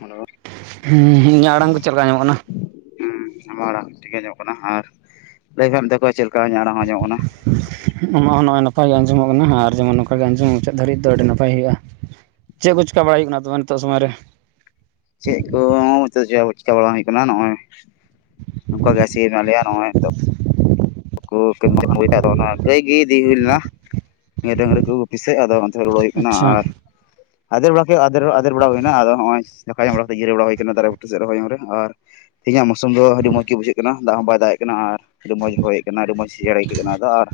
Hello ᱦᱩ ᱤᱧᱟᱹᱜ ᱟᱲᱟᱝ ᱠᱚ ᱪᱮᱫ ᱞᱮᱠᱟ ᱟᱸᱡᱚᱢᱚᱜ ᱠᱟᱱᱟ? ᱦᱮᱸ ᱟᱢᱟ ᱟᱲᱟᱝ ᱴᱷᱤᱠ ᱜᱮ ᱟᱸᱡᱚᱢᱚᱜ ᱠᱟᱱᱟ᱾ ᱟᱨ [unintelligible] ᱪᱮᱫᱞᱮᱠᱟ ᱤᱧᱟᱸᱜ ᱟᱲᱟᱝ ᱦᱚᱸ ᱧᱚᱜ ᱠᱟᱱᱟ᱾ ᱟᱢᱟᱜ ᱦᱚᱸ ᱱᱚᱜᱼᱚᱭ ᱱᱟᱯᱟᱭ ᱜᱮ ᱟᱸᱡᱚᱢᱚᱜ ᱠᱟᱱᱟ᱾ ᱟᱨ ᱡᱮᱢᱚᱱ ᱱᱚᱝᱠᱟ ᱜᱮ ᱟᱸᱡᱚᱢ ᱢᱩᱪᱟᱹᱫ ᱫᱷᱟᱹᱨᱤᱡᱽ ᱫᱚ ᱟᱹᱰᱤ ᱱᱟᱯᱟᱭ ᱦᱩᱭᱩᱜᱼᱟ᱾ ᱪᱮᱫ ᱠᱚ ᱪᱮᱠᱟ ᱵᱟᱲᱟ ᱦᱩᱭᱩᱜ ᱠᱟᱱᱟ ᱛᱚᱵᱮ ᱱᱤᱛᱚᱜ ᱥᱚᱢᱚᱭ ᱨᱮ? [unintelligible] ᱱᱤᱛᱚᱜ ᱦᱚᱸ ᱪᱤᱠᱟ ᱦᱚᱸ ᱵᱟᱝ ᱦᱩᱭᱩᱜ ᱠᱟᱱᱟ ᱱᱚᱜᱼᱚᱭ ᱱᱚᱝᱠᱟ ᱜᱮ ᱥᱮ ᱢᱮᱱᱟᱜ ᱞᱮᱭᱟ ᱱᱚᱜᱼᱚᱭ [unintelligible] ᱜᱟᱹᱭ ᱜᱮ ᱤᱫᱤ ᱦᱩᱭ ᱞᱮᱱᱟ ᱰᱟᱹᱟᱝᱨᱤ ᱠᱚ ᱜᱩᱯᱤᱥᱮᱜ ᱟᱫᱚ᱾ ᱟᱫᱮᱨ ᱦᱩᱭ ᱠᱟᱱᱟ ᱟᱪᱪᱷᱟ ᱟᱨ ᱟᱫᱮᱨ ᱵᱟᱲᱟ ᱠᱮᱫ ᱟᱫᱮᱨ ᱟᱫᱮᱨ ᱵᱟᱲᱟ ᱦᱩᱭᱮᱱᱟ ᱟᱫᱚ ᱱᱚᱜᱼᱚᱭ! ᱫᱟᱠᱟ ᱡᱚᱢ ᱵᱟᱲᱟ ᱠᱟᱛᱮ ᱡᱤᱨᱟᱹ ᱵᱟᱲᱟ ᱦᱩᱭ ᱠᱟᱱᱟ ᱫᱟᱨᱮ ᱵᱩᱴᱟᱹ ᱥᱮᱫ ᱨᱚᱭ ᱮᱢ ᱨᱮ ᱟᱨ ᱛᱮᱦᱮᱧᱟᱜ ᱢᱳᱥᱳᱢ ᱫᱚ ᱟᱹᱰᱤ ᱢᱚᱡᱽ ᱜᱮ ᱵᱩᱡᱷᱟᱹᱜ ᱠᱟᱱᱟ ᱫᱟᱜᱽ ᱦᱚᱸ ᱵᱟᱭ ᱫᱟᱜᱮᱜ ᱠᱟᱱᱟ ᱟᱨ, ᱟᱹᱰᱤ ᱢᱚᱡᱽ ᱦᱚᱭᱮᱫ ᱠᱟᱱᱟ ᱟᱹᱰᱤ ᱢᱚᱡᱽ ᱥᱤᱲᱮᱭᱠ ᱠᱮᱫ ᱠᱟᱱᱟ ᱟᱫᱚ ᱟᱨ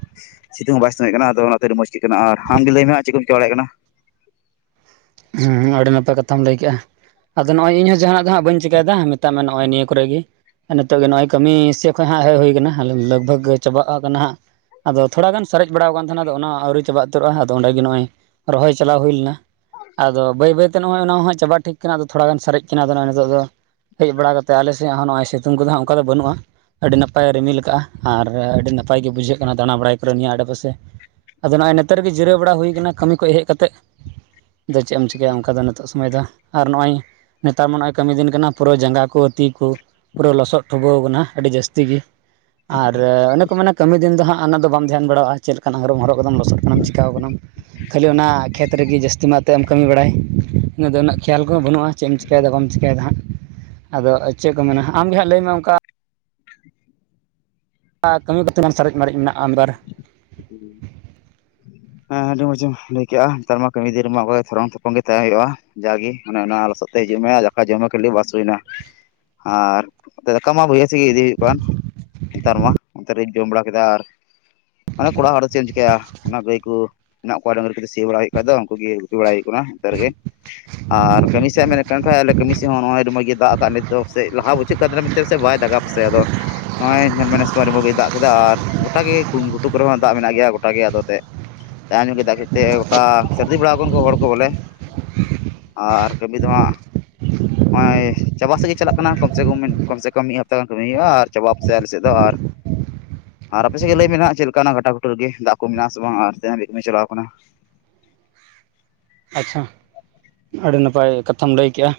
ᱥᱤᱛᱩᱝ ᱦᱚᱸ ᱵᱟᱭ ᱥᱤᱛᱩᱝ ᱠᱟᱱᱟ ᱟᱫᱚ ᱚᱱᱟ᱾ ᱟᱹᱰᱤ ᱢᱚᱡᱽ ᱜᱮ ᱠᱟᱱᱟ ᱟᱨ ᱟᱢ ᱜᱮ ᱞᱟᱹᱭᱢ ᱢᱮ ᱟᱨ ᱪᱮᱫ ᱠᱚᱢ ᱪᱮᱠᱟᱹ ᱵᱟᱲᱭᱟᱜ ᱠᱟᱱᱟ? ᱦᱮᱸ ᱟᱹᱰᱤ ᱱᱟᱯᱟᱭ ᱠᱟᱛᱷᱟᱢ ᱞᱟᱹᱭ ᱠᱮᱜᱼᱟ᱾ ᱟᱫᱚ ᱱᱚᱜᱼᱚᱭ ᱤᱧᱦᱚᱸ ᱡᱟᱦᱟᱱᱟᱜ ᱫᱚ ᱦᱟᱸᱜ ᱵᱟᱹᱧ ᱪᱮᱠᱟᱭᱮᱫᱟ, ᱢᱮᱛᱟᱜ ᱢᱮ ᱱᱚᱜᱼᱚᱭ ᱱᱤᱭᱟᱹ ᱠᱚᱨᱮᱜ ᱜᱮ ᱾ ᱟᱨ ᱱᱤᱛᱚᱜ ᱜᱮ ᱱᱚᱜᱼᱚᱭ ᱠᱟᱹᱢᱤ ᱥᱮᱫ ᱠᱷᱚᱡᱽ ᱦᱟᱸᱜ ᱦᱮᱡᱽ ᱦᱩᱭ ᱠᱟᱱᱟ, ᱞᱟᱜᱽ ᱵᱷᱟᱜᱽ ᱪᱟᱵᱟᱜ ᱠᱟᱱᱟ ᱦᱟᱸᱜ ᱾ ᱟᱫᱚ ᱛᱷᱚᱲᱟ ᱜᱟᱱ ᱥᱟᱨᱮᱡᱽ ᱵᱟᱲᱟᱣ ᱟᱠᱟᱱ ᱛᱟᱦᱮᱱᱟ, ᱟᱫᱚ ᱚᱱᱟ ᱟᱹᱣᱨᱤ ᱪᱟᱵᱟ ᱩᱛᱟᱹᱨᱚᱜ ᱟ ᱚᱸᱰᱮ ᱜᱮ ᱱᱚᱜᱼᱚᱭ ᱨᱚᱦᱚᱭ ᱪᱟᱞᱟᱣ ᱦᱩᱭ ᱞᱮᱱᱟ ᱾ ᱟᱫᱚ ᱵᱟᱹᱭ ᱵᱟᱹᱭ ᱱᱛᱮ ᱱᱚᱜᱼᱚᱭ ᱦᱚᱸ ᱪᱟᱵᱟ ᱴᱷᱤᱠ ᱠᱟᱱᱟ ᱟᱫᱚ ᱛᱷᱚᱲᱟᱜᱟᱱ ᱥᱟᱨᱮᱡᱽ ᱟᱠᱟᱱᱟ ᱟᱫᱚ ᱱᱤᱛᱚᱜ ᱫᱚ ᱾ ᱦᱮᱡᱽ ᱵᱟᱲᱟ ᱠᱟᱛᱮᱫ ᱟᱞᱮ ᱥᱮᱫ ᱦᱚᱸ, ᱱᱚᱜᱼᱚᱭ ᱥᱤᱛᱩᱝ ᱠᱚ ᱦᱟᱸᱜ ᱚᱱᱠᱟ ᱫᱚ ᱵᱟᱹᱱᱩᱜᱼᱟ ᱾ ᱟᱹᱰᱤ ᱱᱟᱯᱟᱭ ᱨᱤᱢᱤᱞ ᱠᱟᱜᱼᱟ, ᱟᱨ ᱟᱹᱰᱤ ᱱᱟᱯᱟᱭ ᱜᱮ ᱵᱩᱡᱷᱟᱹᱜ ᱠᱟᱱᱟ ᱫᱟᱬᱟ ᱵᱟᱲᱟᱭ ᱠᱚᱨᱮ ᱱᱤᱭᱟᱹ ᱟᱰᱮᱯᱟᱥᱮ ᱟᱫᱚ ᱱᱚᱜᱼᱚᱭ ᱱᱮᱛᱮᱨᱮᱜᱮ ᱡᱤᱨᱟᱹ ᱵᱟᱲᱟ ᱦᱩᱭ ᱠᱟᱱᱟ, ᱠᱟᱹᱢᱤ ᱠᱷᱚᱡᱽ ᱦᱮᱡᱽ ᱠᱟ ᱠᱟᱛᱮᱫ᱾ ᱫᱚ ᱪᱮᱫ ᱮᱢ ᱪᱤᱠᱟᱹᱭᱟ ᱚᱱᱠᱟ ᱫᱚ ᱱᱤᱛᱚᱜ ᱥᱚᱢᱚᱭ ᱫᱚ ᱟᱨ ᱱᱚᱜᱼᱚᱭ ᱱᱮᱛᱟᱨ ᱢᱟ ᱱᱚᱜᱼᱚᱭ ᱠᱟᱹᱢᱤ ᱫᱤᱱ ᱠᱟᱱᱟ, ‌ᱯᱩᱨᱟᱹ ᱡᱟᱸᱜᱟ ᱠᱚ ᱟᱹᱛᱤ ᱠᱚ ᱯᱩᱨᱟᱹ ᱞᱚᱥᱚᱫ ᱴᱷᱩᱵᱟᱹᱣ ᱠᱟᱱᱟ ᱟᱹᱰᱤ ᱡᱟᱹᱥᱛᱤ ᱜᱮ ᱟᱨ ᱚᱱᱮ ᱠᱚ ᱢᱮᱱᱟ ᱠᱟᱹᱢᱤ ᱫᱤᱱ ᱫᱚ ᱦᱟᱸᱜ ᱚᱱᱟᱫᱚ ᱵᱟᱢ ᱫᱷᱮᱭᱟᱱ ᱵᱟᱲᱟᱜᱼᱟ, ‌ ᱪᱮᱫ ᱠᱟᱱᱟ [unintelligible] ᱦᱚᱨᱚᱜ ᱠᱟᱜᱼᱟᱢ ᱞᱚᱥᱚᱫ ᱠᱟᱱᱟᱢ ᱪᱮᱠᱟᱣ ᱟᱠᱟᱱᱟᱢ ᱾ ᱠᱷᱟᱹᱞᱤ ᱚᱱᱟ ᱠᱷᱮᱛ ᱨᱮᱜᱮ ᱡᱟᱹᱥᱛᱤ ᱢᱟᱛ ᱱᱛᱮᱫ ᱮᱢ ᱠᱟᱹᱢᱤ ᱵᱟᱲᱟᱭ ᱤᱱᱟᱹ ᱫᱚ ᱩᱱᱟᱹᱜ ᱠᱷᱮᱭᱟᱞ ᱠᱚᱦᱚᱸ ᱵᱟᱹᱱᱩᱜᱼᱟ ᱾ ᱪᱮᱫ ᱮᱢ ᱪᱮᱠᱟᱭᱮᱫᱟ ᱵᱟᱢ ᱪᱤᱠᱟᱹᱭᱮᱫᱟ ᱦᱟᱸᱜ ᱾ ᱟᱫᱚ ᱪᱮᱫ ᱠᱚ ᱢᱮᱱᱟ ᱟᱢ ᱜᱮᱦᱟᱸᱜ ᱞᱟᱹᱭᱢᱮ ᱚᱱᱠᱟ ᱟᱜ ᱠᱟᱹᱢᱤ ᱠᱟᱛᱮᱢ ᱥᱟᱨᱮᱡ ᱢᱟᱨᱟᱹᱨᱤᱡ ᱢᱮᱱᱟᱜᱼᱟ ᱟᱵᱟᱨ, [unintelligible] ᱦᱮᱸ ᱟᱹᱰᱤ ᱢᱚᱸᱡ ᱮᱢ ᱞᱟᱭᱠᱮᱼᱟ ᱱᱮᱛᱟᱨ ᱢᱟ ᱠᱟᱹᱢᱤ ᱫᱤᱱ ᱨᱮᱢᱟ ᱛᱷᱚᱨᱚᱝ ᱛᱚᱯᱚᱝ ᱜᱮ ᱛᱟᱦᱮᱸ ᱦᱩᱭᱩᱜᱼᱟ ᱾ ᱡᱟᱜᱮ ᱢᱟᱱᱮ ᱚᱱᱟ ᱞᱚᱥᱚᱫ ᱛᱮ ᱦᱤᱡᱩᱜ ᱢᱮ ᱟᱨ ᱫᱟᱠᱟ ᱡᱚᱢ ᱢᱮ ᱠᱷᱟᱹᱞᱤ ᱵᱟᱥ ᱦᱩᱭᱱᱟ᱾ ᱟᱨ ᱫᱟᱠᱟ ᱢᱟ ᱵᱟᱹᱭᱦᱟᱹᱲ ᱥᱮᱜ ᱜᱮ ᱤᱫᱤ ᱦᱩᱭᱩᱜ ᱠᱟᱱ ᱱᱮᱛᱟᱨ ᱢᱟ ᱚᱱᱛᱮ ᱨᱤᱧ ᱡᱚᱢ ᱵᱟᱲᱟ ᱠᱮᱫᱟ ᱟᱨ ᱢᱟᱱᱮ ᱠᱚᱲᱟ ᱦᱚᱲ ᱫᱚ ᱪᱮᱫ ᱮᱢ ᱪᱮᱠᱟᱹᱭᱟ, ᱚᱱᱟ ᱜᱟᱹᱭ ᱠᱚ ᱢᱮᱱᱟᱜ ᱠᱚᱣᱟ ᱰᱟᱝᱝᱨᱤ ᱥᱤ ᱵᱟᱲᱟ ᱦᱩᱭᱩᱜ ᱠᱷᱟᱡ ᱫᱚ ᱩᱱᱠᱩ ᱜᱮ ᱜᱩᱯᱤ ᱵᱟᱲᱟᱟᱭ ᱦᱩᱭᱩᱜ ᱠᱟᱱᱟ ᱱᱚᱛᱮᱨᱮ ᱜᱮ ᱾ ᱟᱨ ᱠᱟᱹᱢᱤ ᱥᱮᱢ ᱢᱮᱱᱮᱫ ᱠᱷᱟᱱ ᱛᱟᱦᱮᱜ ᱟᱞᱮ ᱠᱟᱹᱢᱤ ᱥᱮ ᱦᱚᱸ ᱱᱚᱜᱼᱚᱭ ᱟᱹᱰᱤ ᱢᱚᱡᱽ ᱜᱮ ᱫᱟᱜ ᱟᱠᱟᱜ ᱟᱫᱚ ᱥᱮ ᱞᱟᱦᱟ ᱵᱩᱡᱷᱟᱹᱜ ᱠᱟᱱ ᱛᱟᱦᱮᱱᱟ ᱡᱮᱱᱛᱮ ᱥᱮ ᱵᱟᱭ ᱫᱟᱜᱟ ᱯᱟᱥᱮ ᱟᱫᱚ! ᱱᱚᱜᱼᱚᱭ ᱧᱮᱞ ᱢᱮ ᱱᱮᱥ ᱫᱚ ᱟᱹᱰᱤ ᱡᱚᱡᱽ ᱜᱮᱭ ᱫᱟᱜ ᱠᱮᱫᱟ ᱟᱨ ᱜᱚᱴ ᱜᱮ ᱠᱩ ᱜᱩ ᱴᱩᱠ ᱨᱮᱦᱚᱸ ᱫᱟᱜ ᱢᱮᱱᱟᱜ ᱜᱮᱭᱟ ᱜᱚᱴᱟᱜ ᱜᱮ ᱟᱫᱚ ᱮᱛᱮᱫ, ᱛᱟᱭ ᱧᱩ ᱠᱮᱫᱟ ᱫᱟᱜ ᱠᱮᱫᱛᱮ ᱜᱚᱴᱟ ᱥᱟᱹᱨᱫᱤ ᱵᱟᱲᱟ ᱟᱠᱟᱱ ᱠᱚ ᱦᱚᱲ ᱠᱚ ᱵᱚᱞᱮ ᱾ ᱟᱨ ᱠᱟᱹᱢᱤ ᱫᱚ ᱦᱟᱸᱜ ᱱᱚᱜᱼᱚᱭ ᱪᱟᱵᱟ ᱥᱮᱫ ᱜᱮ ᱪᱟᱞᱟᱜ ᱠᱟᱱᱟ ᱠᱚᱢ ᱥᱮ ᱠᱚᱢ ᱠᱚᱢ ᱥᱮ ᱠᱚᱢ ᱢᱤᱫ ᱦᱟᱯᱛᱟ ᱜᱟᱱ ᱠᱟᱹᱢᱤ ᱦᱩᱭᱩᱜᱼᱟ ᱟᱨ ᱪᱟᱵᱟᱜ-ᱟ ᱯᱟᱥᱮ ᱟᱞᱮ ᱥᱮᱫ ᱫᱚ ᱟᱨ ᱟᱨ ᱟᱯᱮ ᱥᱮᱫ ᱜᱮ ᱞᱟᱹᱭ ᱢᱮ ᱱᱟᱜ ᱪᱮᱫ ᱞᱮᱠᱟ ᱚᱱᱟ ᱜᱷᱟᱴᱟ ᱜᱩᱴᱩ ᱨᱮᱜᱮ ᱫᱟᱜ ᱠᱚ ᱢᱮᱱᱟᱜ-ᱟ ᱥᱮ ᱵᱟᱝ ᱟᱨ ᱡᱟᱦᱟ ᱦᱟᱵᱤᱡ ᱠᱟᱹᱢᱤ ᱪᱟᱞᱟᱣ ᱠᱟᱱᱟ᱾ ᱟᱪᱪᱷᱟ ᱟᱹᱰᱤ ᱱᱟᱯᱟᱭ ᱠᱟᱛᱷᱟᱢ ᱞᱟᱹᱭ ᱠᱮᱜ-ᱟ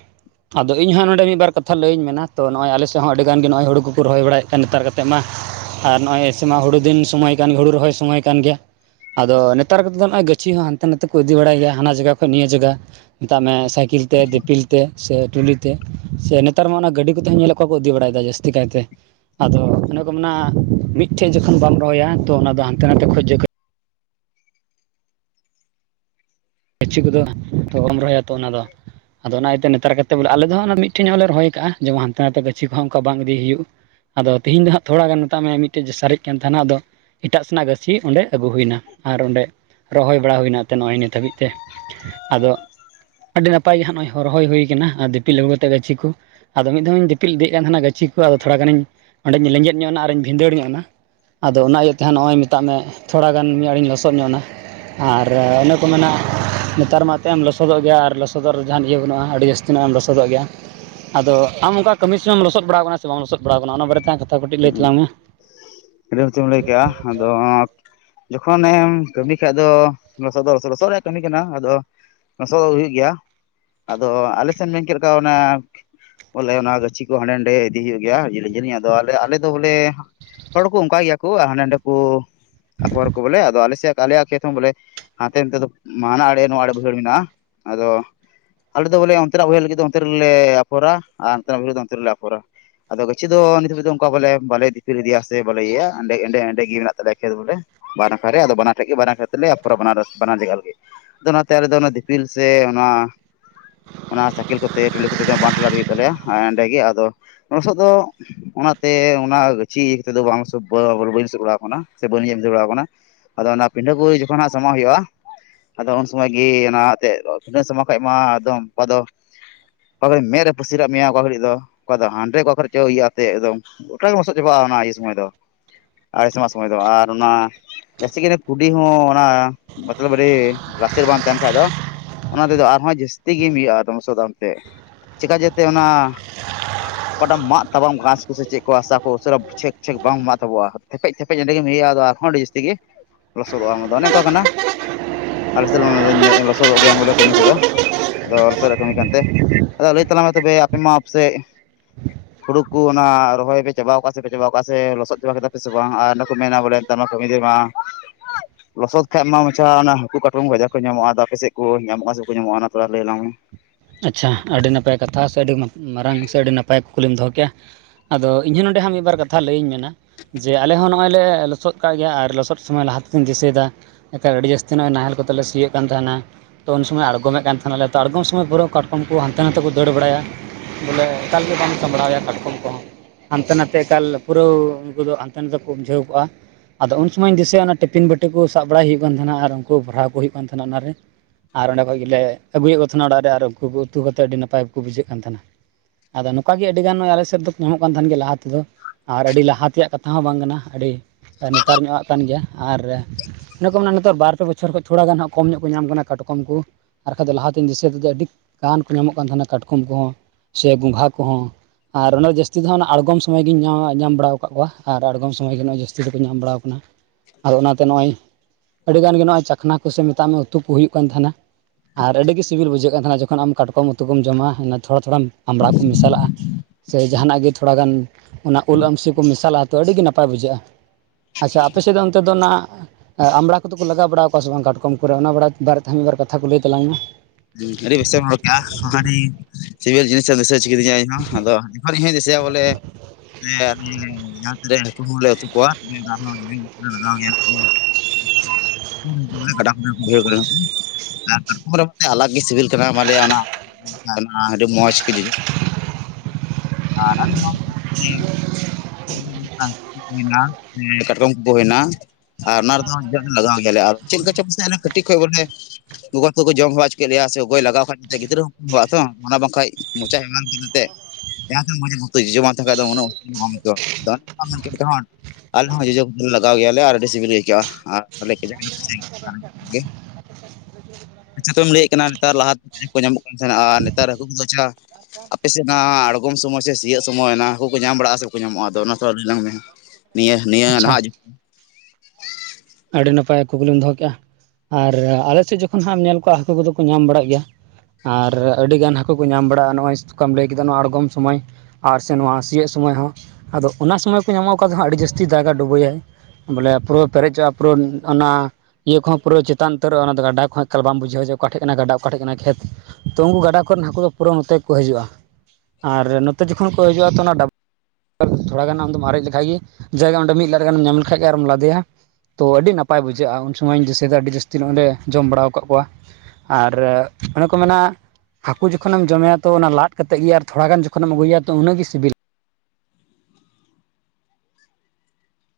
ᱟᱫᱚ ᱤᱧᱦᱚᱸ ᱱᱚᱰᱮ ᱢᱤᱫᱼᱵᱟᱨ ᱠᱟᱛᱷᱟ ᱞᱟᱹᱭᱟᱹᱧ ᱢᱮᱱᱟ ᱛᱚ ᱱᱚᱜ-ᱚᱭ ᱟᱞᱮ ᱥᱮᱫ ᱟᱹᱰᱤ ᱜᱟᱱ ᱜᱮ ᱱᱚᱜ-ᱚᱭ ᱦᱩᱲᱩ ᱠᱚᱠᱚ ᱨᱚᱦᱚᱭ ᱵᱟᱲᱮᱫ ᱠᱟᱱ ᱱᱮᱛᱟᱨ ᱠᱟᱛᱮᱫ ᱢᱟ ᱟᱨ ᱱᱚᱜ-ᱚᱭ ᱮᱥᱮ ᱢᱟ ᱦᱩᱲᱩ ᱫᱤᱱ ᱥᱚᱢᱚᱭ ᱠᱟᱱ ᱜᱮ ᱦᱩᱲᱩ ᱨᱚᱦᱚᱭ ᱥᱚᱢᱚᱭ ᱠᱟᱱ ᱜᱮᱭᱟ᱾ ᱟᱫᱚ ᱱᱮᱛᱟᱨ ᱠᱟᱛᱮ ᱫᱚ ᱱᱚᱜᱚᱭ ᱜᱟᱹᱪᱷᱤ ᱦᱚᱸ ᱦᱟᱱᱛᱮ ᱱᱟᱛᱮ ᱠᱚ ᱤᱫᱤ ᱵᱟᱲᱟᱭ ᱜᱮᱭᱟ ᱦᱟᱱᱟ ᱡᱟᱭᱜᱟ ᱠᱷᱚᱱ ᱱᱤᱭᱟᱹ ᱡᱟᱭᱜᱟ ᱢᱮᱛᱟᱜ ᱢᱮ ᱥᱟᱭᱠᱮᱞ ᱛᱮ ᱫᱤᱯᱤᱞ ᱛᱮ ᱥᱮ ᱴᱚᱞᱤ ᱛᱮ ᱥᱮ ᱱᱮᱛᱟᱨ ᱢᱟ ᱚᱱᱟ ᱜᱟᱹᱰᱤ ᱠᱚᱛᱮ ᱦᱚᱸ ᱧᱮᱞᱮᱫ ᱠᱚᱣᱟ ᱠᱚ ᱤᱫᱤ ᱵᱟᱲᱟᱭᱮᱫᱟ ᱡᱟᱹᱥᱛᱤ ᱠᱟᱭ ᱛᱮ ᱟᱫᱚ ᱚᱱᱮ ᱠᱚ ᱢᱮᱱᱟ ᱢᱤᱫᱴᱷᱮᱡ ᱡᱚᱠᱷᱚᱱ ᱵᱟᱢ ᱨᱚᱦᱚᱭᱟ ᱛᱚ ᱚᱱᱟ ᱫᱚ ᱦᱟᱱᱛᱮ ᱱᱟᱛᱮ ᱠᱷᱚᱡ ᱜᱟᱹᱪᱷᱤ ᱠᱚᱫᱚ ᱛᱚ ᱵᱟᱢ ᱨᱚᱦᱚᱭᱟ ᱛᱚ ᱚᱱᱟᱫᱚ ᱟᱫᱚ ᱚᱱᱟ ᱤᱭᱟᱹᱛᱮ ᱱᱮᱛᱟᱨ ᱠᱟᱨ ᱠᱟᱛᱮ ᱵᱚᱞᱮ ᱟᱞᱮ ᱫᱚ ᱦᱟᱜ ᱚᱱᱟ ᱢᱤᱫᱴᱷᱮᱡ ᱦᱚ ᱞᱮ ᱨᱚᱦᱚᱭᱟᱜ-ᱟ ᱮᱢᱚᱱ ᱦᱟᱱᱛᱮ ᱜᱟᱹᱪᱷᱤ ᱠᱚ ᱦᱚᱸ ᱚᱱᱠᱟ ᱵᱟᱝ ᱤᱫᱤ ᱦᱩᱭᱩᱜ᱾ ᱟᱫᱚ ᱛᱮᱦᱤᱧ ᱫᱚ ᱦᱟᱸᱜ ᱛᱷᱚᱲᱟ ᱜᱟᱱ ᱢᱮᱛᱟᱜ ᱢᱮ ᱢᱤᱫᱴᱮᱡ ᱥᱟᱨᱮᱡ ᱠᱟᱱ ᱛᱟᱦᱮᱱᱟ ᱟᱫᱚ ᱮᱴᱟᱜ ᱥᱮᱱᱟᱜ ᱜᱟᱹᱪᱷᱤ ᱚᱸᱰᱮ ᱟᱹᱜᱩ ᱦᱩᱭᱱᱟ ᱟᱨ ᱚᱸᱰᱮ ᱨᱚᱦᱚᱭ ᱵᱟᱲᱟ ᱦᱩᱭᱱᱟ ᱮᱛ ᱱᱚᱜ-ᱚᱭ ᱱᱤᱛ ᱦᱟᱹᱵᱤᱡ ᱛᱮ ᱟᱫᱚ ᱟᱹᱰᱤ ᱱᱟᱯᱟᱭ ᱜᱮ ᱦᱟᱸᱜ ᱱᱚᱜ-ᱚᱭ ᱦᱚᱨᱚ ᱦᱚᱭ ᱦᱩᱭ ᱠᱟᱱᱟ ᱟᱨ ᱫᱤᱯᱤᱞ ᱟᱹᱜᱩ ᱠᱟᱛᱮᱜ ᱜᱟᱹᱪᱷᱤ ᱠᱚ ᱟᱫᱚ ᱢᱤᱫ ᱫᱷᱟᱣᱤᱧ ᱡᱟᱹᱯᱤᱫ ᱤᱫᱤᱭᱮᱫ ᱠᱟᱱ ᱛᱟᱦᱮᱱᱟ ᱜᱟᱹᱪᱷᱤ ᱠᱚ ᱟᱫᱚ ᱛᱷᱚᱲᱟ ᱜᱟᱱ ᱤᱧ ᱚᱸᱰᱮᱧ ᱞᱮᱸᱜᱮᱫ ᱧᱚᱜ ᱱᱟ ᱟᱨᱤᱧ ᱵᱷᱸᱫᱟᱹᱲ ᱧᱚᱜᱱᱟ ᱟᱫᱚ ᱚᱱᱟ ᱤᱭᱟᱹ ᱛᱮ ᱱᱚᱜᱼᱚᱭ ᱢᱮᱛᱟᱜ ᱢᱮ ᱛᱷᱚᱲᱟ ᱜᱟᱱ ᱢᱤᱫ ᱟᱲᱮ ᱤᱧ ᱞᱚᱥᱚᱫ ᱧᱚᱜ ᱮᱱᱟ ᱟᱨ ᱤᱱᱟᱹ ᱠᱚ ᱢᱮᱱᱟᱜ-ᱟ ᱱᱮᱛᱟᱨ ᱢᱟ ᱮᱱᱛᱮᱢ ᱞᱚᱥᱚᱫᱚᱜ ᱜᱮᱭᱟ ᱟᱨ ᱞᱚᱥᱚᱫᱚᱜ ᱨᱮ ᱡᱟᱦᱟᱱ ᱤᱭᱟᱹ ᱵᱟᱹᱱᱩᱜᱼᱟ ᱟᱹᱰᱤ ᱡᱟᱹᱥᱛᱤ ᱧᱚᱜ ᱮᱢ ᱞᱚᱥᱚᱫᱚᱜ ᱜᱮᱭᱟ᱾ ᱟᱫᱚ, ᱟᱢ ᱚᱱᱠᱟ ᱠᱟᱹᱢᱤ ᱥᱚᱢᱚᱭᱢ ᱞᱚᱥᱚᱫ ᱵᱟᱲᱟ ᱠᱟᱱᱟ ᱥᱮ ᱵᱟᱝ ᱞᱚᱥᱚᱫ ᱵᱟᱲᱟ ᱠᱟᱱᱟ, ᱚᱱᱟ ᱵᱟᱨᱮ ᱛᱮ ᱠᱟᱛᱷᱟ ᱠᱟᱹᱴᱤᱡ ᱞᱟᱹᱭ ᱛᱟᱞᱟᱝ ᱢᱮ ᱼᱼ [inaudible] [unintelligible] ᱪᱮᱢ ᱞᱟᱹᱭ ᱠᱮᱜᱼᱟ ᱟᱫᱚᱸ ᱼᱼ ᱡᱚᱠᱷᱚᱱ ᱮᱢ ᱠᱟᱹᱢᱤ ᱠᱷᱟᱡ ᱫᱚ ᱞᱚᱥᱚᱜ ᱫᱚ ᱞᱚᱥᱚᱜ ᱞᱚᱥᱚᱫ ᱨᱮᱭᱟᱜ ᱠᱟᱹᱢᱤ ᱠᱟᱱᱟ, ᱟᱫᱚ ᱼᱼ ᱞᱚᱥᱚᱫᱚᱜ ᱦᱩᱭᱩᱜ ᱜᱮᱭᱟ ᱟᱫᱚ ᱟᱞᱮ ᱥᱮᱱ ᱢᱮᱱ ᱠᱮᱜ ᱞᱮᱠᱟ ᱚᱱᱟ ᱵᱚᱞᱮ ᱚᱱᱟ ᱜᱟᱹᱪᱷᱤ ᱠᱚ ᱦᱟᱸᱰᱮ ᱱᱟᱰᱮ ᱤᱫᱤ ᱦᱩᱭᱩᱜ ᱜᱮᱭᱟ ᱡᱤᱞᱤᱧ ᱡᱤᱞᱤᱧ ᱟᱫᱚ ᱟᱞᱮ ᱟᱞᱮ ᱫᱚ ᱵᱚᱞᱮ ᱦᱚᱲ ᱠᱚ ᱚᱝᱠᱟ ᱜᱮᱭᱟ ᱠᱚ ᱦᱟᱸᱰᱮ ᱱᱟᱰᱮ ᱠᱚ ᱟᱠᱷᱚᱣᱟᱨ ᱟᱠᱚ ᱵᱚᱞᱮ ᱟᱫᱚ ᱟᱞᱮ ᱥᱮᱫ ᱟᱞᱮᱭᱟᱜ ᱠᱷᱮᱛ ᱦᱚᱸ ᱵᱚᱞᱮ ᱦᱟᱱᱛᱮ ᱱᱤᱛᱚᱜ ᱫᱚ ᱢᱟᱱᱟ ᱟᱲᱮ ᱱᱚᱣᱟ ᱟᱲᱮ ᱵᱟᱹᱭᱦᱟᱹᱲ ᱢᱮᱱᱟᱜᱼᱟ ᱟᱫᱚ ᱟᱞᱮ ᱫᱚ ᱵᱚᱞᱮ ᱚᱱᱛᱮᱱᱟᱜ ᱵᱟᱭᱦᱟᱹᱨ ᱞᱟᱹᱜᱤᱫ ᱫᱚ ᱚᱱᱛᱮ ᱨᱮᱞᱮ ᱟᱯᱷᱚᱨᱟ ᱟᱨ ᱛᱮᱱᱟᱜ ᱩᱭᱟᱹᱨ ᱫᱚ ᱚᱱᱛᱮ ᱨᱮᱞᱮ ᱟᱯᱷᱚᱨᱟ ᱟᱫᱚ ᱜᱟᱹᱪᱷᱤ ᱫᱚ ᱱᱤᱛ ᱦᱟᱹᱵᱤᱡ ᱫᱚ ᱚᱝᱠᱟ ᱵᱚᱞᱮ ᱵᱟᱞᱮ ᱫᱤᱯᱤᱞ ᱤᱫᱤᱭᱟ ᱥᱮ ᱵᱚᱞᱮ ᱤᱭᱟᱹ ᱭᱟ ᱟᱹᱰᱮ ᱮᱸᱰᱮ ᱮᱸᱰᱮ ᱜᱮ ᱢᱮᱱᱟᱜ ᱛᱟᱞᱮᱭᱟ ᱠᱷᱮᱛ ᱵᱚᱞᱮ ᱵᱟᱨ ᱱᱟᱠᱷᱟ ᱨᱮ ᱟᱫᱚ ᱵᱟᱱᱟᱨ ᱴᱷᱮᱡ ᱜᱮ ᱵᱟᱱᱟ ᱴᱷᱮᱜ ᱞᱮ ᱟᱯᱷᱚᱨᱟ ᱵᱟᱱᱟᱨᱚᱥ ᱵᱟᱱᱟᱨ ᱡᱟᱜᱟ ᱨᱮᱜᱮ, ᱫᱚ ᱚᱱᱟ ᱛᱮ ᱟᱞᱮ ᱫᱚ ᱚᱱᱟ ᱫᱤᱯᱤᱞ ᱥᱮ ᱚᱱᱟ ᱚᱱᱟ ᱥᱟᱭᱠᱮᱞ ᱠᱚᱛᱮ ᱴᱩᱞᱤ ᱠᱚᱛᱮ ᱫᱚ ᱵᱟᱝ ᱴᱚᱞᱟ ᱤᱫᱤ ᱦᱩᱭᱩᱜ ᱛᱟᱞᱮᱭᱟ ᱮᱸᱰᱮ ᱜᱮ ᱟᱫᱚ ᱞᱚᱥᱚᱫ ᱫᱚ ᱚᱱᱟᱛᱮ ᱚᱱᱟ ᱜᱟᱹᱪᱷᱤ ᱤᱫᱤ ᱛᱮᱫᱚ ᱵᱟᱝ ᱥᱚᱵ ᱵᱟᱲᱟᱣ ᱵᱟᱹᱧ ᱞᱚᱥᱚᱫ ᱵᱟᱲᱟᱣ ᱟᱠᱟᱱᱟ ᱥᱮ ᱵᱟᱹᱧ [unintelligible] ᱵᱟᱲᱲᱟ ᱟᱠᱟᱱᱟ ᱟᱫᱚ ᱚᱱᱟ ᱯᱤᱰᱟᱹ ᱠᱚᱜᱮ ᱡᱚᱠᱷᱚᱱ ᱱᱟᱜ ᱥᱟᱢᱟᱜ ᱦᱩᱭᱩᱜᱼᱟ ᱟᱫᱚ ᱩᱱ ᱥᱚᱢᱚᱭ ᱜᱮ ᱚᱱᱟ ᱟᱜ ᱛᱮᱜ [unintelligible] ᱠᱷᱟᱡ ᱢᱟ ᱟᱫᱚᱢ ᱯᱚᱫᱚ ᱚᱠᱟ ᱠᱚᱨᱮᱱ ᱢᱮᱸᱫ ᱨᱮ ᱯᱟᱹᱥᱤᱨᱟᱜ ᱢᱮᱭᱟ ᱚᱠᱟ ᱠᱚᱨᱤᱡ ᱫᱚ ᱚᱠᱟ ᱫᱚ ᱦᱟᱸᱰᱮ ᱚᱠᱟ ᱠᱚᱨᱮᱪᱚ ᱤᱭᱟᱹ ᱟᱛᱮ ᱮᱠᱫᱚᱢ ᱜᱚᱴᱟ ᱜᱮᱢ ᱞᱚᱥᱚᱫ ᱪᱟᱵᱟᱜᱼᱟ ᱚᱱᱟ ᱤᱭᱟᱹ ᱥᱚᱢᱚᱭ ᱫᱚ ᱟᱲᱮ ᱥᱟᱢᱟᱜ ᱥᱚᱢᱚᱭ ᱫᱚ ᱟᱨ ᱚᱱᱟ ᱡᱟᱹᱥᱛᱤ ᱜᱮ ᱱᱤᱛ ᱠᱩᱰᱤ ᱦᱚᱸ ᱚᱱᱟ ᱢᱚᱛᱞᱚᱵ ᱟᱹᱰᱤ ᱞᱟᱥᱮᱨ ᱵᱟᱝ ᱛᱟᱦᱮᱸᱱ ᱠᱷᱟᱡ ᱫᱚ ᱚᱱᱟ ᱛᱮᱫᱚ ᱟᱨᱦᱚᱸ ᱡᱟᱹᱥᱛᱤ ᱜᱮ ᱤᱭᱟᱹᱜ-ᱟ [unintelligible] ᱞᱚᱥᱚᱫ ᱮᱱᱛᱮ ᱪᱮᱠᱟ ᱡᱟᱛᱮ ᱚᱱᱟ ᱚᱠᱟᱴᱟᱜ ᱢᱟᱜ ᱛᱟᱵᱟᱢ ᱜᱷᱟᱥ ᱠᱚᱥᱮ ᱪᱮᱫ ᱠᱚ ᱦᱟᱥᱟ ᱠᱚ [unintelligible] ᱪᱷᱮ ᱵᱟᱝᱟᱜ ᱛᱟᱵᱚᱜᱼᱟ ᱛᱷᱮᱯᱮᱡ ᱛᱷᱮᱯᱮᱡ ᱮᱸᱰᱮ ᱜᱮᱢ ᱤᱭᱟᱹ ᱭᱟ ᱟᱫᱚ ᱟᱨᱦᱚᱸ ᱟᱹᱰᱤ ᱡᱟᱹᱥᱛᱤ ᱜᱮ ᱞᱚᱥᱚᱫᱚᱜ ᱟᱢ ᱟᱫᱚ ᱚᱱᱮ ᱚᱱᱠᱟ ᱠᱟᱱᱟ ᱟᱞᱮ ᱥᱮᱫ [inaudible] ᱞᱚᱥᱚᱫᱚᱜ ᱜᱮᱭᱟ ᱵᱚᱞᱮ ᱠᱟᱹᱢᱤ ᱛᱮᱫᱚ, ᱟᱫᱚ ᱞᱚᱥᱚᱫ ᱨᱮ ᱠᱟᱹᱢᱤ ᱠᱟᱱᱛᱮ ᱟᱫᱚ ᱞᱟᱹᱭ ᱛᱟᱞᱟᱝ ᱢᱮ ᱛᱚᱵᱮ ᱟᱯᱮ ᱢᱟ ᱯᱮᱥᱮᱜ ᱦᱩᱲᱩ ᱠᱚ ᱚᱱᱟ ᱨᱚᱦᱚᱭ ᱯᱮ ᱪᱟᱵᱟᱣ ᱠᱟᱜ-ᱟ ᱥᱮ ᱪᱟᱵᱟᱣ ᱯᱟ ᱥᱮ ᱞᱚᱥᱚᱫ ᱪᱟᱵᱟ ᱠᱮᱫᱟ ᱯᱮ ᱥᱮ ᱵᱟᱝ? ᱟᱨ ᱚᱱᱟ ᱠᱚ ᱢᱮᱱᱟ ᱵᱚᱞᱮ ᱱᱮᱛᱟᱨ ᱢᱟ ᱠᱟᱹᱢᱤ ᱫᱮ ᱢᱟ ᱞᱚᱥᱚᱫ ᱠᱷᱟᱡ ᱢᱟ ᱢᱟᱪᱷᱟ ᱚᱱᱟ ᱦᱟᱹᱠᱩ ᱠᱟᱴᱠᱚᱢ ᱠᱟᱡᱟᱜ ᱠᱚ ᱧᱟᱢᱚᱜᱼᱟ᱾ ᱟᱫᱚ ᱟᱯᱮ ᱥᱮᱫ ᱠᱚ ᱧᱟᱢᱚᱜᱼᱟ ᱥᱮ ᱵᱟᱠᱚ ᱧᱟᱢᱚᱜᱼᱟ? ᱚᱱᱟ ᱛᱟᱞᱟᱝ ᱞᱟᱹᱭ ᱟᱞᱟᱝ ᱢᱮ᱾ ᱟᱪᱷᱟ ᱟᱹᱰᱤ ᱱᱟᱯᱟᱭ ᱠᱟᱛᱷᱟ ᱥᱮ ᱟᱹᱰᱤ ᱢᱟᱨᱟᱝ ᱥᱮ ᱟᱹᱰᱤ ᱱᱟᱯᱟᱭ ᱠᱩᱠᱞᱤᱢ ᱫᱚᱦᱚ ᱠᱮᱜᱼᱟ, ᱟᱫᱚ ᱤᱧ ᱦᱚᱸ ᱱᱚᱸᱰᱮ ᱦᱟᱸᱜ ᱢᱤᱫ ᱵᱟᱨ ᱠᱟᱛᱷᱟ ᱞᱟᱹᱭᱤᱧ ᱢᱮᱱᱟ ᱡᱮ ᱟᱞᱮ ᱦᱚᱸ ᱚᱸᱭ ᱞᱮ ᱞᱚᱥᱚᱫ ᱠᱟᱜ ᱜᱮᱭᱟ ᱟᱨ ᱞᱚᱥᱚᱫ ᱥᱚᱢᱚᱭ ᱞᱟᱦᱟ ᱛᱮ ᱫᱩᱧ ᱫᱤᱥᱟᱹᱭᱮᱫᱟ ᱮᱱᱠᱷᱟᱱ ᱟᱹᱰᱤ ᱡᱟᱹᱥᱛᱤ ᱱᱚᱜᱼᱚᱭ ᱱᱟᱦᱮᱞ ᱠᱚᱛᱮ ᱞᱮ ᱥᱤᱭᱮᱜ ᱠᱟᱱ ᱛᱟᱦᱮᱸᱱᱟ ᱛᱚ ᱩᱱ ᱥᱚᱢᱚᱭ ᱟᱬᱜᱚᱢᱮᱫ ᱠᱟᱱ ᱛᱟᱦᱮᱸᱱᱟᱞᱮ ᱛᱚ ᱟᱬᱜᱚᱢ ᱥᱚᱢᱚᱭ ᱯᱩᱨᱟᱹ ᱠᱟᱴᱠᱚᱢ ᱠᱚ ᱦᱟᱱᱛᱮ ᱱᱟᱛᱮ ᱠᱚ ᱫᱟᱹᱲ ᱵᱟᱲᱟᱭᱟ ᱵᱚᱞᱮ ᱮᱠᱟᱞᱜᱮ ᱵᱟᱢ ᱥᱟᱢᱲᱟᱣᱭᱟ ᱠᱟᱴᱠᱚᱢ ᱠᱚᱦᱚᱸ ᱦᱟᱱᱛᱮ ᱱᱟᱛᱮ ᱮᱠᱟᱞ ᱯᱩᱨᱟᱹᱣ ᱩᱱᱠᱩ ᱫᱚ ᱦᱟᱱᱛᱮ ᱱᱟᱛᱮ ᱠᱚ ᱵᱩᱡᱷᱟᱹᱣ ᱠᱚᱜᱼᱟ ᱟᱫᱚ ᱩᱱ ᱥᱚᱢᱚᱭᱤᱧ ᱫᱤᱥᱟᱹᱭᱟ ᱚᱱᱟ ᱴᱤᱯᱤᱱ ᱵᱟᱹᱴᱤ ᱠᱚ ᱥᱟᱵ ᱵᱟᱲᱟᱭ ᱦᱩᱭᱩᱜ ᱠᱟᱱ ᱛᱟᱦᱮᱱᱟ ᱟᱨ ᱩᱱᱠᱩ ᱵᱷᱚᱨᱟᱣ ᱠᱚ ᱦᱩᱭᱩᱜ ᱠᱟᱱ ᱛᱟᱦᱮᱱᱟ ᱚᱱᱟᱨᱮ ᱟᱨ ᱚᱸᱰᱮ ᱠᱷᱚᱡ ᱜᱮᱞᱮ ᱟᱹᱜᱩᱭᱮᱫ ᱠᱚ ᱛᱟᱦᱮᱱᱟ ᱚᱲᱟᱜ ᱨᱮ ᱟᱨ ᱩᱱᱠᱩ ᱩᱛᱩ ᱠᱟᱛᱮᱫ ᱟᱹᱰᱤ ᱱᱟᱯᱟᱭ ᱠᱚ ᱵᱩᱡᱷᱟᱹᱜ ᱠᱟᱱ ᱛᱟᱦᱮᱱᱟ‌ ᱾ ᱟᱫᱚ ᱱᱚᱝᱠᱟ ᱜᱮ ᱟᱹᱰᱤ ᱜᱟᱱ ᱟᱞᱮᱥᱮᱫ ᱫᱚ ᱧᱟᱢᱚᱜ ᱠᱟᱱ ᱛᱟᱦᱮᱱ ᱜᱮᱭᱟ ᱞᱟᱦᱟ ᱛᱮᱫᱚ ᱾ ᱟᱨ ᱟᱹᱰᱤ ᱞᱟᱦᱟ ᱛᱮᱭᱟᱜ ᱠᱟᱛᱷᱟ ᱦᱚᱸ ᱵᱟᱝ ᱠᱟᱱᱟ ᱟᱹᱰᱤ ᱱᱮᱛᱟᱨ ᱧᱚᱜᱼ ᱟ ᱠᱟᱱ ᱜᱮᱭᱟ ᱟᱨ ᱨᱮ ᱤᱱᱟᱹ ᱠᱚ ᱢᱮ ᱱᱤᱛᱚᱜ ᱵᱟᱨ ᱯᱮ ᱵᱚᱪᱷᱚᱨ ᱠᱷᱚᱱ ᱛᱷᱚᱲᱟ ᱜᱟᱱ ᱦᱟᱸᱜ ᱠᱚᱢ ᱧᱚᱜ ᱠᱚ ᱧᱟᱢ ᱠᱟᱱᱟ ᱠᱟᱴᱠᱚᱢ ᱠᱚ ᱟᱨ ᱠᱷᱟᱡ ᱫᱚ ᱞᱟᱦᱟᱛᱤᱧ ᱫᱤᱥᱟᱹ ᱛᱮᱫᱚ ᱟᱹᱰᱤ ᱜᱟᱱ ᱠᱚ ᱧᱟᱢᱚᱜ ᱠᱟᱱ ᱛᱟᱦᱮᱱᱟ ᱠᱟᱴᱠᱚᱢ ᱠᱚᱦᱚᱸ ᱥᱮ ᱜᱚᱸᱜᱷᱟ ᱠᱚᱦᱚᱸ ᱟᱨ ᱚᱱᱟ ᱡᱟᱹᱥᱛᱤ ᱫᱚ ᱦᱟᱜ ᱟᱬᱜᱚᱢ ᱥᱚᱢᱚᱭ ᱜᱤᱧ ᱧᱟᱢ ᱵᱟᱲᱟᱣ ᱟᱠᱟᱫ ᱠᱚᱣᱟ ᱟᱨ ᱟᱬᱜᱚᱢ ᱥᱚᱢᱚᱭ ᱜᱮ ᱱᱚᱚᱭ ᱡᱟᱹᱥᱛᱤ ᱫᱚᱠᱚ ᱧᱟᱢ ᱵᱟᱲᱟᱣ ᱠᱟᱱᱟ ᱟᱫᱚ ᱚᱱᱟᱛᱮ ᱱᱚᱜᱼᱚᱭ ᱟᱹᱰᱤ ᱜᱟᱱ ᱜᱮ ᱱᱚᱜᱼᱚᱭ ᱪᱟᱠᱷᱱᱟ ᱠᱚᱥᱮ ᱢᱮᱛᱟᱜ ᱢᱮ ᱩᱛᱩ ᱠᱚ ᱦᱩᱭᱩᱜ ᱠᱟᱱ ᱛᱟᱦᱮᱱᱟ ᱟᱨ ᱟᱹᱰᱤ ᱜᱮ ᱥᱤᱵᱤᱞ ᱵᱩᱡᱷᱟᱹᱜ ᱠᱟᱱ ᱛᱟᱦᱮᱱᱟ ᱛᱚᱠᱷᱚᱱ ᱟᱢ ᱠᱟᱴᱠᱚᱢ ᱩᱛᱩ ᱠᱚᱢ ᱡᱚᱢᱟ ᱛᱷᱚᱲᱟ ᱛᱷᱚᱲᱟ ᱟᱢᱵᱽᱲᱟ ᱠᱚ ᱢᱮᱥᱟᱞᱟᱜᱼᱟ ᱥᱮ ᱡᱟᱦᱟᱱᱟᱜ ᱜᱮ ᱛᱷᱚᱲᱟ ᱜᱟᱱ ᱚᱱᱟ ᱩᱞ ᱟᱢᱥᱤ ᱠᱚ ᱢᱮᱥᱟᱞ ᱞᱟᱼᱟ ᱛᱚ ᱟᱹᱰᱤᱜᱮ ᱱᱟᱯᱟᱭ ᱵᱩᱡᱷᱟᱹᱜᱼᱟ ᱟᱪᱪᱷᱟ ᱟᱯᱮᱥᱮᱫ ᱫᱚ ᱚᱱᱛᱮ ᱫᱚ ᱱᱟᱜ ᱟᱢᱲᱟ ᱠᱚᱫᱚ ᱠᱚ ᱞᱟᱜᱟᱣ ᱵᱟᱲᱟᱣᱟ ᱟᱠᱣᱟ ᱥᱮ ᱵᱟᱝ ᱠᱟᱴᱠᱚᱢ ᱠᱚᱨᱮ ᱚᱱᱟ ᱵᱟᱨᱮᱛᱮ ᱢᱤᱫᱵᱟᱨ ᱠᱟᱛᱷᱟ ᱠᱚ ᱞᱟᱹᱭ ᱛᱟᱞᱟᱝ ᱢᱮ ᱦᱮᱸ ᱟᱹᱰᱤ ᱵᱮᱥ ᱨᱚᱲ ᱫᱟ [unintelligible] ᱥᱤᱵᱤᱞ ᱡᱤᱱᱤᱥ ᱮ ᱫᱤᱥᱟᱹᱪᱚ ᱠᱤᱫᱤᱧᱟ ᱤᱧᱦᱚᱸ ᱟᱫᱚ ᱮᱠᱷᱚᱱ ᱤᱧ ᱦᱚᱸ ᱫᱤᱥᱟᱹᱭᱟ ᱵᱚᱞᱮ [unintelligible] ᱡᱟᱦᱟ ᱛᱤ ᱨᱮ ᱦᱟᱹᱠᱩ ᱦᱚ ᱠᱚ ᱞᱮ ᱩᱛᱩ ᱠᱚᱣᱟᱮ [unintelligible] [unintelligible] ᱟᱞᱟᱜᱽ ᱜᱮ ᱥᱤᱵᱤᱞ ᱠᱟᱱᱟ ᱢᱟᱱᱞᱮ ᱚᱱᱟ ᱟᱹᱰᱤ ᱢᱚᱸᱡᱽ ᱜᱮ ᱡᱩᱡ [unintelligible] ᱟᱨ [unintelligible] [unintelligible] ᱦᱩᱭᱱᱟ ᱠᱟᱴᱠᱚᱢ ᱦᱩᱭ ᱱᱟ ᱠᱟᱴᱠᱚᱢ ᱦᱩᱭᱱᱟ ᱟᱨ ᱚᱱᱟ ᱨᱮᱫᱚ ᱡᱚᱡᱚ ᱞᱮ ᱞᱟᱜᱟᱣ ᱜᱮᱭᱟᱞᱮ ᱟᱨ ᱪᱮᱫ ᱞᱮᱠᱟ ᱪ ᱯᱟᱥᱮᱜ ᱠᱟᱹᱴᱤᱡ ᱠᱷᱚᱡ ᱵᱚᱞᱮ ᱜᱚᱜᱚ ᱠᱚᱠᱚ ᱡᱚᱢ ᱦᱮᱣᱟ ᱦᱚᱪᱚ ᱠᱮᱫ ᱞᱮᱭᱟ ᱥᱮ ᱜᱚᱭ ᱞᱟᱜᱟᱣ ᱠᱷᱟᱱᱛᱮ ᱜᱤᱫᱽᱨᱟᱹ ᱦᱚᱸᱠᱚᱜᱼᱟ ᱛᱚ ᱚᱱᱟ ᱵᱟᱝᱠᱷᱟᱡ ᱢᱚᱪᱟ [unintelligible] ᱡᱟᱦᱟᱛᱤᱱᱹᱜ ᱢᱚᱡᱽ ᱮᱢ ᱩᱛᱩᱭ ᱡᱚᱡᱚ ᱵᱟᱝ ᱛᱟᱦᱮᱱ ᱠᱷᱟᱡ ᱫᱚ [unintelligible] [unintelligible] [unintelligible] ᱟᱞᱮ ᱦᱚᱸ ᱡᱚᱡᱚ ᱠᱚᱫᱚᱞᱮ ᱞᱟᱜᱟᱣ ᱜᱮᱭᱟᱞᱮ ᱟᱨ ᱟᱹᱰᱤ ᱥᱤᱵᱤᱞ ᱜᱮ ᱟᱹᱭᱠᱟᱹᱜᱼᱟ ᱟᱨᱞᱮ ᱠᱷᱮᱡᱟ [unintelligible] ᱠᱩᱥᱤᱭ ᱜᱮᱭᱟ ᱜᱮᱜ ᱟᱪᱪᱷᱟ ᱛᱚᱢ ᱞᱟᱹᱭᱮᱫ ᱠᱟᱱᱟ ᱱᱮᱛᱟᱨ ᱞᱟᱦᱟᱛᱮᱫ ᱪ ᱠᱚ ᱧᱟᱢᱚᱜ ᱠᱟᱱ ᱛᱟᱦᱮᱸᱱᱟ ᱟᱨ ᱱᱮᱛᱟᱨ ᱦᱟᱹᱠᱩ ᱠᱚ ᱟᱪᱷᱟ ᱟᱯᱮ ᱥᱮᱫ ᱚᱱᱟ ᱟᱬᱜᱚᱢ ᱥᱚᱢᱚᱭ ᱥᱮ ᱥᱤᱭᱳᱜ ᱥᱚᱢᱚᱭ ᱚᱱᱟ ᱦᱟᱹᱠᱩ ᱠᱚ ᱧᱟᱢ ᱵᱟᱲᱟᱜᱼᱟ ᱥᱮ ᱧᱟᱢᱚᱜᱼᱟ ᱟᱫᱚ ᱚᱱᱟ ᱛᱚ ᱞᱟᱹᱭᱞᱟᱝ ᱢᱮ ᱱᱤᱭᱟᱹ ᱱᱤᱭᱟᱹ ᱟᱪᱪᱷᱟ ᱱᱟᱦᱟᱜ ᱡᱩᱜᱽ ᱟᱹᱰᱤ ᱱᱟᱯᱟᱭ ᱠᱩᱠᱞᱤᱢ ᱫᱚᱦᱚ ᱠᱮᱫᱮᱜᱼᱟ ᱟᱨ ᱟᱞᱮ ᱥᱮᱫ ᱡᱚᱠᱷᱚᱱ ᱦᱟᱸᱜ ᱮᱢ ᱧᱮᱞ ᱠᱚᱜᱣᱟ ᱦᱟᱹᱠᱩ ᱠᱚᱫᱚ ᱠᱚ ᱧᱟᱢ ᱵᱟᱲᱟᱜ ᱜᱮᱭᱟ᱾ ᱟᱨ ᱟᱹᱰᱤᱜᱟᱱ ᱦᱟᱹᱠᱩ ᱠᱚ ᱧᱟᱢ ᱵᱟᱲᱟᱜᱼᱟ ᱱᱚᱜᱼᱚᱭᱠᱟᱢ ᱞᱟᱹᱭ ᱠᱮᱫᱟ ᱱᱚᱣᱟ ᱟᱬᱜᱚᱢ ᱥᱚᱢᱚᱭ᱾ ᱟᱨ ᱥᱮ ᱱᱚᱣᱟ ᱦ ᱥᱤᱭᱟᱹᱜ ᱥᱚᱢᱚᱭ ᱦᱚᱸ ᱟᱫᱚ ᱚᱱᱟ ᱥᱚᱢᱚᱭ ᱠᱚ ᱧᱟᱢᱚᱜ ᱠᱟᱫᱟ ᱟᱹᱰᱤ ᱡᱟᱹᱥᱛᱤ ᱡᱟᱭᱜᱟ ᱰᱩᱵᱟᱹᱭᱟᱭ᱾ ᱵᱚᱞᱮ ᱯᱩᱨᱟᱹ ᱯᱮᱨᱮᱡᱚᱜᱼᱟ ᱯᱩᱨᱟᱹ ᱚᱱᱟ ᱤᱭᱟᱹ ᱠᱚᱦᱚᱸᱯᱩᱨᱟᱹ ᱪᱮᱛᱟᱱ ᱩᱛᱟᱹᱨᱚᱜᱼᱟ ᱚᱱᱟ ᱜᱟᱰᱟ ᱮᱠᱟᱞ ᱵᱟᱢ ᱵᱩᱡᱷᱟᱹᱣᱼᱟ ᱚᱠᱟᱴᱷᱮᱡ ᱠᱟᱱᱟ ᱜᱟᱰᱟ ᱚᱠᱟᱴᱷᱮᱡ ᱠᱟᱱᱟ ᱠᱷᱮᱛ᱾ ᱛᱚ ᱩᱱᱠᱩ ᱜᱟᱰᱟ ᱠᱚᱨᱮᱱ ᱦᱟᱹᱠᱩ ᱫᱚ ᱯᱩᱨᱟᱹ ᱱᱚᱛᱮ ᱠᱚ ᱦᱤᱡᱩᱜᱼᱟ ᱟᱨ ᱱᱚᱛᱮ ᱡᱚᱠᱷᱚᱱ ᱠᱚ ᱦᱤᱡᱩᱜᱼᱟ ᱛᱚ ᱚᱱᱟ ᱛᱷᱚᱲᱟ ᱜᱟᱱ ᱟᱫᱚᱢ ᱟᱨᱮᱡ ᱞᱮᱠᱷᱟᱡ ᱜᱮ ᱡᱟᱭᱜᱟ ᱚᱰᱮ ᱢᱤᱫ ᱞᱟᱫ ᱜᱟᱱ ᱧᱟᱢ ᱞᱮᱠᱷᱟᱡ ᱜᱮ ᱟᱨᱨᱢ ᱞᱟᱫᱮᱭᱟ᱾ ᱛᱚ ᱟᱹᱰᱤ ᱱᱟᱯᱟᱭ ᱵᱩᱡᱷᱟᱹᱜᱼᱟ ᱩᱱ ᱥᱚᱢᱚᱭᱤᱧ ᱫᱤᱥᱟᱹᱭᱟ ᱟᱹᱰᱤ ᱡᱟᱹᱥᱛᱤ ᱱᱚᱰᱮ ᱡᱚᱢ ᱵᱟᱲᱟᱣ ᱟᱠᱟᱫ ᱠᱚᱣᱟ᱾ ᱟᱨ ᱚᱱᱮ ᱠᱚ ᱢᱮᱱᱟ ᱦᱟᱹᱠᱩ ᱡᱚᱠᱷᱚᱱᱮᱢ ᱡᱚᱢᱮᱭᱟ ᱛᱚ ᱞᱟᱫ ᱠᱟᱛᱮᱜ ᱜᱮ ᱟᱨ ᱛᱷᱚᱲᱟ ᱜᱟᱱ ᱡᱚᱠᱷᱚᱱᱮᱢ ᱟᱹᱜᱩᱭᱟ ᱛᱚ ᱩᱱᱟᱹᱜ ᱜᱮ ᱥᱤᱵᱤᱞᱟ᱾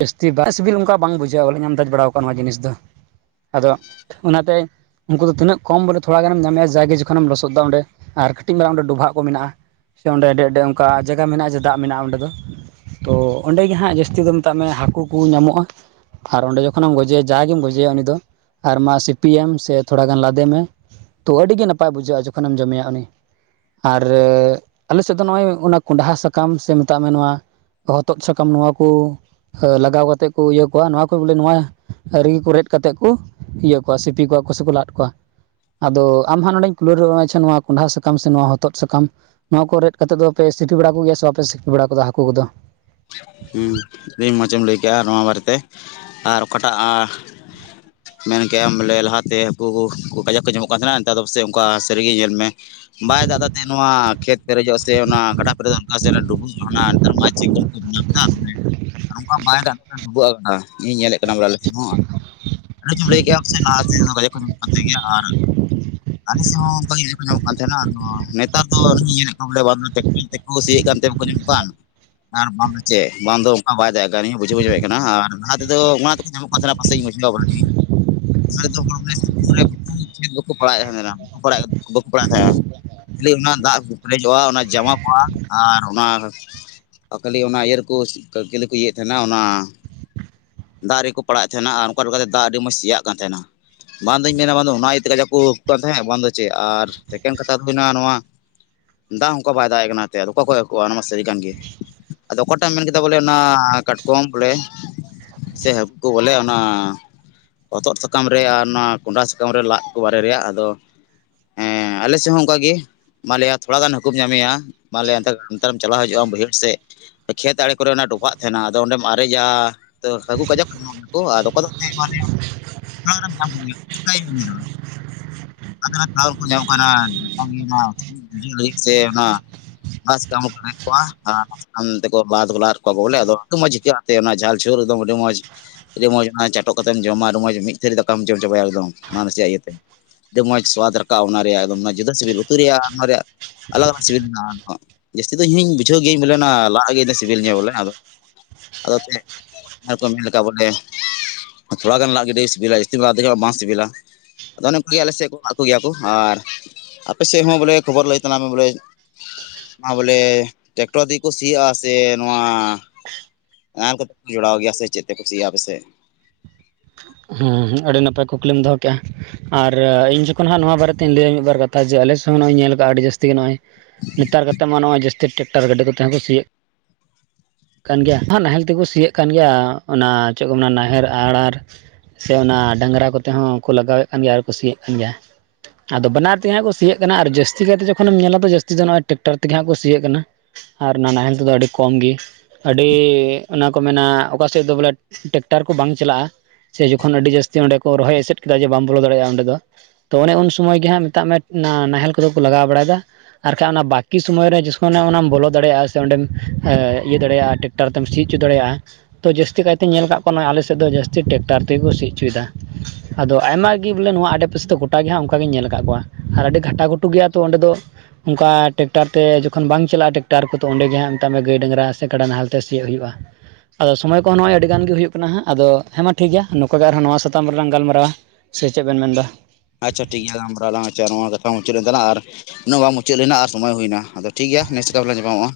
ᱡᱟᱹᱥᱛᱤ ᱵᱟᱝ ᱥᱤᱵᱤᱞ ᱚᱱᱠᱟ ᱵᱟᱝ ᱵᱩᱡᱷᱟᱹᱜᱼᱟ ᱟᱢᱫᱟᱡ ᱵᱟᱲᱟᱣ ᱟᱠᱟᱫᱟ ᱱᱚᱣᱟ ᱡᱤᱱᱤᱥ ᱫᱚ ᱟᱫᱚ ᱚᱱᱟᱛᱮ, ᱩᱱᱠᱩ ᱫᱚ ᱛᱤᱱᱟᱹᱜ ᱠᱚᱢ ᱵᱚᱞᱮ ᱛᱷᱚᱲᱟ ᱜᱟᱱᱮ ᱧᱟᱢᱮᱭᱟ ᱡᱟᱭ ᱡᱚ [unintelligible] ᱞᱚᱥᱚᱫ ᱫᱟ ᱚᱸᱰᱮ ᱟᱨ ᱠᱟᱹᱴᱤᱡ ᱢᱮᱞᱟᱟᱝ ᱚᱸ ᱰᱚᱵᱷᱟᱜ ᱠᱚ ᱢᱮᱱᱟᱜᱼᱟ᱾ ᱥᱮ ᱚᱸᱰᱮ ᱟᱹᱰᱤ ᱚᱱᱠᱟ ᱡᱟᱭᱜᱟ ᱢᱮᱱᱟᱜᱼᱟ ᱡᱮ ᱫᱟᱜ ᱢᱮᱱᱟᱜᱼᱟ ᱚᱸᱰᱮ ᱫᱚ ᱛᱚ ᱚᱸᱰᱮ ᱜᱮ ᱦᱟᱸᱜ ᱡᱟᱹᱥᱛᱤ ᱫᱚ, ᱢᱮᱛᱟᱜ ᱢᱮ ᱦᱟᱹᱠᱩ ᱠᱚ ᱧᱟᱢᱚᱜᱼᱟ᱾ ᱟᱨ ᱚᱸᱰᱮ ᱡᱚᱠᱷᱚᱱᱮᱢ ᱜᱚᱡᱮᱭᱟ ᱡᱟᱜ ᱜᱮᱢ ᱜᱚᱡᱮᱭᱟ ᱩᱱᱤ ᱫᱚ ᱟᱨ ᱢᱟ ᱥᱤᱯᱤᱭᱮᱢ ᱥᱮ ᱛᱷᱚᱲᱟ ᱜᱟᱱ ᱞᱟᱫᱮ ᱢᱮ᱾ ᱛᱚ ᱟᱹᱰᱤ ᱜᱮ ᱱᱟᱯᱟᱭ ᱵᱩᱡᱷᱟᱹᱜᱼᱟ ᱡᱚᱠᱷᱚᱱᱮᱢ ᱡᱚᱢᱮᱭᱟ ᱩᱱᱤ᱾ ᱟᱨ ᱟᱞᱮ ᱥᱮᱫ ᱫᱚ ᱱᱚᱜᱼᱚᱭ ᱚᱱᱟ ᱠᱚᱸᱰᱷᱟ ᱥᱟᱠᱟᱢ ᱥᱮ ᱢᱮᱛᱟᱜ ᱢᱮ ᱱᱚᱣᱟ ᱦᱚᱛᱚᱫ ᱥᱟᱠᱟᱢ ᱱᱚᱣᱟ ᱠᱚ, ᱞᱟᱜᱟᱣ ᱠᱟᱛᱮᱫ ᱠᱚ ᱤᱭᱟᱹ ᱠᱚᱣᱟ ᱱᱚᱣᱟ ᱠᱚ ᱵᱚᱞᱮ ᱱᱚᱣᱟ ᱨᱮᱞ ᱠᱚ ᱨᱮᱫ ᱠᱟᱛᱮᱜ ᱠᱚ, ᱤᱭᱟᱹ ᱠᱚᱣᱟ ᱥᱤᱯᱤ ᱠᱚᱣᱟ ᱠᱚ ᱥᱮ ᱠᱚ ᱞᱟᱫ ᱠᱚᱣᱟ᱾ ᱟᱫᱚ ᱟᱢ ᱦᱟᱸᱜ ᱱᱚᱰᱮᱧ ᱠᱩᱞᱟᱹᱣ ᱨᱚᱜ ᱟᱪᱪᱷᱟ ᱱᱚᱣᱟ ᱠᱚᱸᱰᱷᱟ ᱥᱟᱠᱟᱢ ᱥᱮ ᱱᱚᱣᱟ ᱦᱚᱛᱚᱫ ᱥᱟᱠᱟᱢ ᱱᱚᱣᱟ ᱠᱚ ᱨᱮᱫ ᱠᱟᱛᱮᱫ ᱫᱚᱯᱮ ᱥᱤᱯᱤ ᱵᱟᱲᱟ ᱠᱚᱜᱭᱟ ᱥᱮ ᱵᱟᱯᱮ ᱥᱤᱯᱤ ᱵᱟᱲᱟ ᱠᱟᱫᱟ ᱦᱟᱹᱠᱩ ᱠᱚᱫᱚ? ᱦᱩ ᱟᱹᱰᱤ ᱢᱚᱡᱮᱢ ᱞᱟᱹᱭ ᱠᱮᱭᱟ ᱱᱚᱣᱟ ᱵᱟᱨᱮᱛᱮ ᱟᱨ ᱚᱠᱟᱴᱟᱜ [inaudible] ᱢᱮᱱ ᱠᱮᱜᱼᱟᱢ ᱵᱚᱞᱮ ᱞᱟᱦᱟᱛᱮ ᱦᱟᱠᱩ ᱠᱟᱡᱟᱠ ᱠᱚ ᱡᱚᱢᱚᱜ ᱠᱟᱱ ᱛᱟᱦᱮᱱᱟ ᱱᱮᱛᱟᱨ ᱫᱚ ᱯᱟᱥᱮ ᱚᱱᱠᱟ ᱥᱟᱹᱨᱤᱜᱮ ᱧᱮᱞ ᱢᱮ, ᱵᱟᱭ ᱫᱟᱫᱟ ᱛᱮᱱ ᱱᱚᱣᱟ ᱠᱷᱮᱛ ᱯᱮᱨᱮᱡᱚᱜ ᱥᱮ ᱚᱱᱟ ᱜᱟᱰᱟ ᱯᱮᱨᱮᱡᱚᱜ ᱚᱱᱠᱟ ᱥᱮᱫ ᱰᱩᱵᱩᱡ ᱦᱚᱱᱟ ᱟᱱᱛᱟᱨ ᱢᱟ ᱪᱤᱠ ᱠᱚ, [unintelligible] ᱱᱚᱝᱠᱟ ᱵᱟᱭ ᱫᱟᱜ ᱰᱩᱵᱟᱜ ᱟᱠᱱᱟ ᱤᱧ ᱧᱮᱞᱮᱜ ᱠᱟᱱᱟ [unintelligible] ᱞᱟᱪᱩᱢ ᱞᱟᱹᱭ ᱠᱮᱭᱟ ᱥᱮ [unintelligible] ᱟᱨ ᱟᱞᱮ ᱥᱮ ᱦᱚᱸ [unintelligible] ᱧᱮᱞᱚᱜ ᱠᱟᱱ ᱛᱟᱦᱮᱱᱟ ᱱᱚᱣᱟ ᱱᱮᱛᱟᱨ ᱫᱚ ᱱᱟᱹᱞᱤᱧ ᱧᱮᱞᱮᱫ ᱠᱚᱣᱟ ᱵᱚᱞᱮ ᱵᱟᱫᱢᱮ ᱪᱮᱠ ᱛᱮᱠᱚ ᱥᱤᱭᱮᱫ ᱠᱟᱱᱛᱮ ᱵᱟᱠᱚ ᱧᱟᱢ ᱠᱚᱣᱟ ᱟᱨ ᱵᱟᱢ ᱪᱮᱜ ᱵᱟᱝ ᱫᱚ ᱚᱱᱠᱟ ᱵᱟᱭ ᱫᱟᱜᱭᱮᱜ ᱠᱟᱱ ᱟᱞᱤᱭᱟᱹᱧ ᱵᱩᱡᱷᱟᱣ ᱧᱟᱢᱮᱫ ᱠᱟᱱᱟ ᱟᱨ ᱞᱟᱦᱟ ᱛᱮᱫᱚ ᱚᱱᱟ ᱛᱮᱠᱚ ᱧᱟᱢᱚᱜ ᱠᱟᱱ ᱛᱟᱦᱮᱱᱟ ᱯᱟᱥᱮᱤᱧ [unintelligible] [unintelligible] ᱠᱷᱟᱹᱞᱤ ᱚᱱᱟ ᱫᱟᱜ ᱯᱮᱨᱮᱡᱚᱜᱼᱟ ᱚᱱᱟ ᱡᱟᱢᱟ ᱠᱚᱜᱼᱟ ᱟᱨ ᱚᱱᱟ ᱠᱷᱟᱹᱞᱤ ᱚᱱᱟ ᱤᱭᱟᱹ ᱠᱳᱥ ᱠᱟᱞ ᱠᱞᱮᱠᱚ ᱤᱭᱮᱜ ᱛᱟᱦᱮᱱᱟ ᱚᱱᱟ, ᱫᱟᱜ ᱨᱮᱠᱚ ᱯᱟᱲᱟᱮᱜ ᱛᱟᱦᱮᱱᱟ ᱟᱨ ᱚᱱᱠᱟ [unintelligible] ᱫᱟᱜ ᱟᱹᱰᱤ ᱢᱚᱸᱡᱽ ᱥᱮᱭᱟᱜ ᱠᱟᱱ ᱛᱟᱦᱮᱱᱟ᱾ ᱵᱟᱝ ᱫᱚᱧ ᱢᱮᱱᱟ ᱵᱟᱝ ᱱᱚᱣᱟ ᱛᱮ ᱜᱟᱡᱟᱠ ᱠᱚ ᱩᱠᱩᱜ ᱠᱟᱱ ᱛᱟᱦᱮᱸ ᱵᱟᱝ ᱫᱚ ᱪᱮᱫ ᱟᱨ ᱮᱠᱮᱱ ᱠᱟᱛᱷᱟ ᱵᱤᱱᱟ ᱱᱚᱣᱟ, ᱫᱟᱜ ᱚᱱᱠᱟ ᱵᱟᱭ ᱫᱟᱜ ᱠᱟᱱᱟ ᱛᱮ ᱚᱠᱚ [unintelligible] ᱚᱱᱟ ᱢᱟᱥ ᱟᱹᱰᱤ ᱜᱜ ᱜᱮ᱾ ᱚᱠᱟᱴᱟᱢ ᱢᱮᱱ ᱠᱮᱫᱟ ᱵᱚᱞᱮ ᱚᱱᱟ ᱠᱟᱴᱠᱚᱢ ᱵᱚᱞᱮ ᱥᱮ ᱦᱟᱹᱠᱩ ᱵᱚᱞᱮ ᱚᱱᱟ ᱦᱚᱛᱚᱫ ᱥᱟᱠᱟᱢ ᱨᱮ ᱟᱨ ᱚᱱᱟ ᱠᱚᱸᱰᱷᱟ ᱥᱟᱠᱟᱢ ᱨᱮ ᱞᱟᱫ ᱠᱚ ᱵᱟᱨᱮ ᱨᱮᱭᱟᱜ ᱟᱫᱚ, ᱦᱮᱸ ᱟᱞᱮ ᱥᱮᱫ ᱦᱚᱸ ᱚᱱᱠᱟ ᱜᱮ, ᱢᱟᱞᱮᱭᱟ ᱛᱷᱚᱲᱟ ᱜᱟᱱ ᱦᱟᱹᱠᱩᱢ ᱧᱟᱢᱮᱭᱟ ᱢᱟᱞᱮ ᱟᱱᱛᱟᱨ ᱱᱮᱛᱟᱨ ᱮᱢ ᱪᱟᱞᱟᱣ ᱦᱤᱡᱩᱜᱼᱟ ᱵᱟᱹᱭᱦᱟᱹᱲ ᱥᱮᱫ, ᱠᱷᱮᱛ ᱟᱲᱮ ᱠᱚᱨᱮ ᱚᱱᱟ ᱰᱚᱯᱟᱜ ᱛᱟᱦᱮᱱᱟ ᱟᱫᱚ ᱚᱸᱰᱮᱢ ᱟᱨᱮᱡᱟ ᱛᱚ ᱦᱟᱹᱜᱩ ᱠᱟᱡᱟ ᱠᱚ [unintelligible] ᱱᱟᱥᱮᱱᱟᱜ ᱛᱟᱞᱮ ᱠᱚ ᱧᱟᱢ ᱠᱟᱱᱟ ᱚᱱᱟ ᱞᱟᱹᱜᱤᱫ ᱥᱮ ᱚᱱᱟ, ᱯᱷᱟᱥ ᱰᱟᱣᱩᱴ ᱯᱮᱢᱮᱴ ᱠᱚᱣᱟ, [unintelligible] ᱵᱚᱞᱮ ᱟᱫᱚ ᱟᱹᱰᱤ ᱢᱚᱸᱡᱽ ᱟᱹᱭᱠᱟᱹᱜᱼᱟ ᱚᱱᱟ ᱡᱷᱟᱞᱡᱷᱳᱞ ᱟᱹᱰᱤ ᱢᱚᱸᱡᱽ, ᱟᱹᱰᱤ ᱢᱚᱸᱡᱽ ᱚᱱᱟ ᱪᱟᱴᱚᱜ ᱠᱟᱛᱮᱢ ᱡᱚᱢᱟ ᱟᱹᱰᱤ ᱢᱚᱸᱡᱽ ᱢᱤᱫ ᱫᱷᱟᱹᱨᱤ ᱫᱟᱠᱟᱢ ᱡᱚᱢ ᱪᱟᱵᱟᱭᱟ ᱮᱠᱫᱚᱢ ᱚᱱᱟ ᱱᱟᱥᱮᱭᱟᱜ ᱤᱭᱟᱹᱛᱮ᱾ ᱟᱹᱰᱤ ᱢᱚᱸᱡᱽ ᱥᱚᱣᱟᱫ ᱨᱟᱠᱟᱣ ᱚᱱᱟ ᱨᱮᱭᱟᱜ ᱮ ᱡᱩᱫᱟᱹ ᱥᱤᱵᱤᱞ ᱩᱛᱩ ᱨᱮᱭᱟᱜ ᱚᱱᱟ ᱨᱮᱭᱟᱜ, ᱟᱞᱟᱜᱽ ᱥᱤᱵᱤᱞ ᱢᱮᱱᱟᱜᱼᱟ ᱡᱟᱹᱥᱛᱤ ᱫᱚ ᱤᱦᱤᱧ ᱵᱩᱡᱷᱟᱹᱣ ᱜᱤᱭᱤᱧ ᱵᱚᱞᱮ ᱚᱱᱟ ᱞᱟᱜ ᱜᱮ ᱥᱤᱵᱤᱞᱚᱜ ᱵᱚᱞᱮ ᱟᱫᱚ ᱟᱫᱚᱛᱮ ᱟᱨ ᱠᱚᱢᱧᱚᱜ ᱞᱮᱠᱟᱷᱟ ᱵᱚᱞᱮ ᱛᱷᱚᱲᱟ ᱜᱟᱱ ᱞᱟᱜ ᱜᱤᱰᱤ ᱥᱤᱵᱤᱞᱟ ᱡᱟᱹᱥᱛᱤ ᱞᱟᱫᱟ ᱵᱟᱝ ᱥᱤᱵᱤᱞᱟ ᱟᱫᱚ ᱚᱱᱮ ᱠᱚᱜᱮᱭᱟ ᱟᱞ ᱥᱮᱫ ᱠᱚ ᱦᱟᱠᱩ ᱜᱮᱭᱟ ᱠᱚ ᱟᱨ ᱟᱯᱮ ᱥᱮᱫ ᱦᱚᱸ ᱵᱚᱞᱮ ᱠᱷᱚᱵᱚᱨ ᱞᱟᱹᱭ ᱛᱟᱞᱟᱝ ᱢᱮ ᱵᱚᱞᱮ ᱟ ᱵᱚᱞᱮ ᱴᱨᱟᱠᱴᱚᱨ ᱛᱮᱜᱮ ᱠᱚ ᱥᱤᱟᱥ ᱛᱮ ᱱᱚᱣᱟ ᱱᱟᱞ ᱠᱚ ᱡᱚᱲᱟᱣ ᱜᱮᱭᱟ ᱥᱮ ᱪᱮᱫ ᱛᱮᱠᱩ ᱥᱤᱭᱟ ᱟᱯᱮᱥᱮᱫ ᱦᱩᱸ ᱟᱹᱰᱤ ᱱᱟᱯᱟᱭ ᱠᱩᱠᱞᱤᱢ ᱫᱚᱦᱚ ᱠᱮᱜᱼᱟ ᱟᱨ ᱤᱧ ᱡᱚᱠᱷᱚᱱ ᱦᱟᱸᱜ ᱱᱚᱣᱟ ᱵᱟᱨᱮᱤᱧ ᱞᱟᱹᱭᱟ ᱢᱤᱫᱵᱟᱨ ᱠᱟᱛᱷᱟ ᱡᱮ ᱟᱞᱮ ᱥᱮ ᱦᱚᱸ ᱱᱚᱭ ᱧᱮᱞ ᱠᱟᱜᱼᱟ ᱟᱹᱰᱤ ᱡᱟᱹᱥᱛᱤ ᱜᱮ ᱱᱚᱭ ᱱᱮᱛᱟᱨ ᱠᱟᱛᱮᱫ ᱢᱟ ᱱᱚᱭ ᱡᱟᱹᱥᱛᱤ ᱴᱨᱟᱠᱴᱟᱨ ᱜᱟᱹᱰᱤ ᱠᱚᱛᱮ ᱦᱚᱸᱠᱚ ᱥᱤᱭᱮᱜ ᱠᱟᱱ ᱜᱮᱭᱟ ᱱᱟᱦᱮᱞ ᱛᱮᱠᱚ ᱥᱤᱭᱚᱜ ᱠᱟᱱ ᱜᱮᱭᱟ ᱚᱱᱟ ᱪᱮᱫ ᱠᱚ ᱢᱮᱱᱟ ᱱᱟᱦᱮᱞ ᱟᱨᱟᱞ ᱥᱮ ᱚᱱᱟ ᱰᱟᱝᱨᱟ ᱠᱚᱛᱮ ᱦᱚᱸᱠᱚ ᱞᱟᱜᱟᱣᱮᱫ ᱠᱟᱱ ᱜᱮᱭᱟ ᱟᱨ ᱠᱚ ᱠᱩᱥᱤᱭᱮᱫ ᱠᱟᱱ ᱜᱮᱭᱟ ᱟᱫᱚ ᱵᱟᱱᱟᱨ ᱛᱮᱦᱮᱜ ᱠᱚ ᱥᱤᱭᱚᱜ ᱠᱟᱱᱟ ᱟᱨ ᱡᱟᱹᱥᱛᱤ ᱠᱟᱭᱛᱮ ᱡᱚᱠᱷᱚᱱᱮᱢ ᱧᱮᱞᱟ ᱡᱟᱹᱥᱛᱤ ᱫᱚ ᱱᱚᱜᱚᱭ ᱴᱨᱟᱠᱴᱚᱨ ᱛᱮᱜᱮ ᱦᱟᱸᱜ ᱠᱚ ᱥᱤᱭᱮᱜ ᱠᱟᱱᱟ ᱟᱨ ᱱᱟ ᱱᱟᱦᱮᱞ ᱛᱮᱫᱚ ᱟᱹᱰᱤ ᱠᱚᱢ ᱜᱤ ᱟᱹᱰᱤ ᱚᱱᱟ ᱠᱚ ᱢᱮᱱᱟ ᱚᱠᱟ ᱥᱮᱫ ᱫᱚ ᱵᱚᱞᱮ ᱴᱮᱠᱴᱟᱨ ᱠᱚ ᱵᱟᱝ ᱪᱟᱞᱟᱜᱼᱟ ᱥᱮ ᱡᱚᱠᱷᱚᱱ ᱟᱹᱰᱤ ᱡᱟᱹᱥᱛᱤ ᱚᱸᱰᱮ ᱠᱚ ᱨᱚᱦᱚᱭ ᱮᱥᱮᱫ ᱠᱮᱫᱟ ᱡᱮ ᱵᱟᱢ ᱵᱚᱞᱚ ᱫᱟᱲᱮᱭᱟᱜᱼᱟ ᱚᱸᱰᱮ ᱫᱚ ᱛᱚ ᱚᱱᱮ ᱩᱱ ᱥᱚᱢᱚᱭ ᱜᱮ ᱦᱟᱸᱜ ᱢᱮᱛᱟᱜ ᱢᱮ ᱱᱟᱦᱮᱞ ᱠᱚᱫᱚ ᱠᱚ ᱞᱟᱜᱟᱣ ᱵᱟᱲᱟᱭᱮᱫᱟ ᱟᱨ ᱠᱷᱟᱡ ᱚᱱᱟ ᱵᱟᱠᱤ ᱥᱚᱢᱚᱭ ᱨᱮ ᱡᱤᱥᱠᱳ ᱚᱱᱟᱢ ᱵᱚᱞᱚ ᱫᱟᱲᱮᱭᱟᱜᱼᱟ ᱥᱮ ᱚᱸᱰᱮᱢ ᱤᱭᱟᱹ ᱫᱟᱲᱮᱭᱟᱜᱼᱟ ᱴᱮᱠᱴᱟᱨ ᱛᱮᱢ ᱥᱤ ᱚᱪᱚ ᱫᱟᱲᱮᱭᱟᱜᱼᱟ ᱛᱚ ᱡᱟᱹᱥᱛᱤ ᱠᱟᱭᱛᱮᱧ ᱧᱮᱞ ᱟᱠᱟᱫ ᱠᱚᱣᱟ ᱟᱞᱮᱥᱮᱫ ᱫᱚ ᱡᱟᱹᱥᱛᱤ ᱴᱮᱠᱴᱟᱨ ᱛᱮᱜᱮ ᱠᱚ ᱥᱤ ᱚᱪᱚᱭᱮᱫᱟ᱾ ᱟᱫᱚ ᱟᱭᱢᱟ ᱜᱮ ᱵᱚᱞᱮ ᱱᱚᱣᱟ ᱟᱰᱮᱯᱟᱥᱮ ᱫᱚ ᱜᱚᱴᱟ ᱜᱮ ᱦᱟᱸᱜ ᱚᱱᱠᱟᱜᱤᱧ ᱧᱮᱞ ᱠᱟᱜ ᱠᱚᱣᱟ ᱟᱨ ᱟᱹᱰᱤ ᱜᱷᱟᱴᱟ ᱜᱷᱩᱴᱩ ᱜᱮᱭᱟ ᱛᱚ ᱚᱸᱰᱮ ᱫᱚ ᱚᱱᱠᱟ ᱴᱮᱠᱴᱟᱨ ᱛᱮ ᱡᱚᱠᱷᱚᱱ ᱵᱟᱝ ᱪᱟᱞᱟᱜᱼᱟ ᱴᱮᱠᱴᱟᱨ ᱠᱚ ᱚᱸᱰᱮ ᱜᱮ ᱦᱟᱜ ᱢᱮᱛᱟᱜ ᱢᱮ ᱜᱟᱹᱭ ᱰᱟᱝᱨᱟ ᱥᱮ ᱠᱟᱰᱟ ᱱᱟᱦᱮᱞ ᱛᱮ ᱥᱤᱭᱳᱜ ᱦᱩᱭᱩᱜᱼᱟ ᱟᱫᱚ ᱥᱚᱢᱚᱭ ᱠᱚᱦᱚᱸ ᱱᱚᱜᱼᱚᱭ ᱟᱹᱰᱤ ᱜᱟᱱ ᱜᱮ ᱦᱩᱭᱩᱜ ᱠᱟᱱᱟ ᱦᱟᱸᱜ ᱟᱫᱚ ᱦᱮᱸ ᱢᱟ ᱴᱷᱤᱠ ᱜᱮᱭᱟ ᱱᱚᱝᱠᱟ ᱜᱮ ᱟᱨᱦᱚᱸ ᱱᱚᱣᱟ ᱥᱟᱛᱟᱢ ᱨᱮᱞᱟᱝ ᱜᱟᱞᱢᱟᱨᱟᱣᱟ ᱥᱮ ᱪᱮᱫ ᱵᱮᱱ ᱢᱮᱱ ᱮᱫᱟ? ᱟᱪᱪᱷᱟ ᱴᱷᱤᱠ ᱜᱮᱭᱟ ᱜᱟᱞᱢᱟᱨᱟᱣ ᱞᱟᱝ ᱟᱪᱷᱟ ᱱᱚᱣᱟ ᱠᱟᱷᱟ ᱢᱩᱪᱟᱹᱫ ᱮᱱ ᱛ [unintelligible] ᱟᱨ ᱩᱱᱟᱹᱜ [unintelligible] ᱵᱟᱝ ᱢᱩᱪᱟᱹᱫ ᱞᱮᱱᱟ ᱟᱨ ᱥᱚᱢᱚᱭ ᱦᱩᱭᱱᱟ ᱟᱫᱚ ᱴᱷᱤᱠ ᱜᱮᱭᱟ ᱱᱮᱥᱴᱛᱵᱞᱟ [unintelligible] ᱧᱟᱟᱢᱚᱜᱼᱟ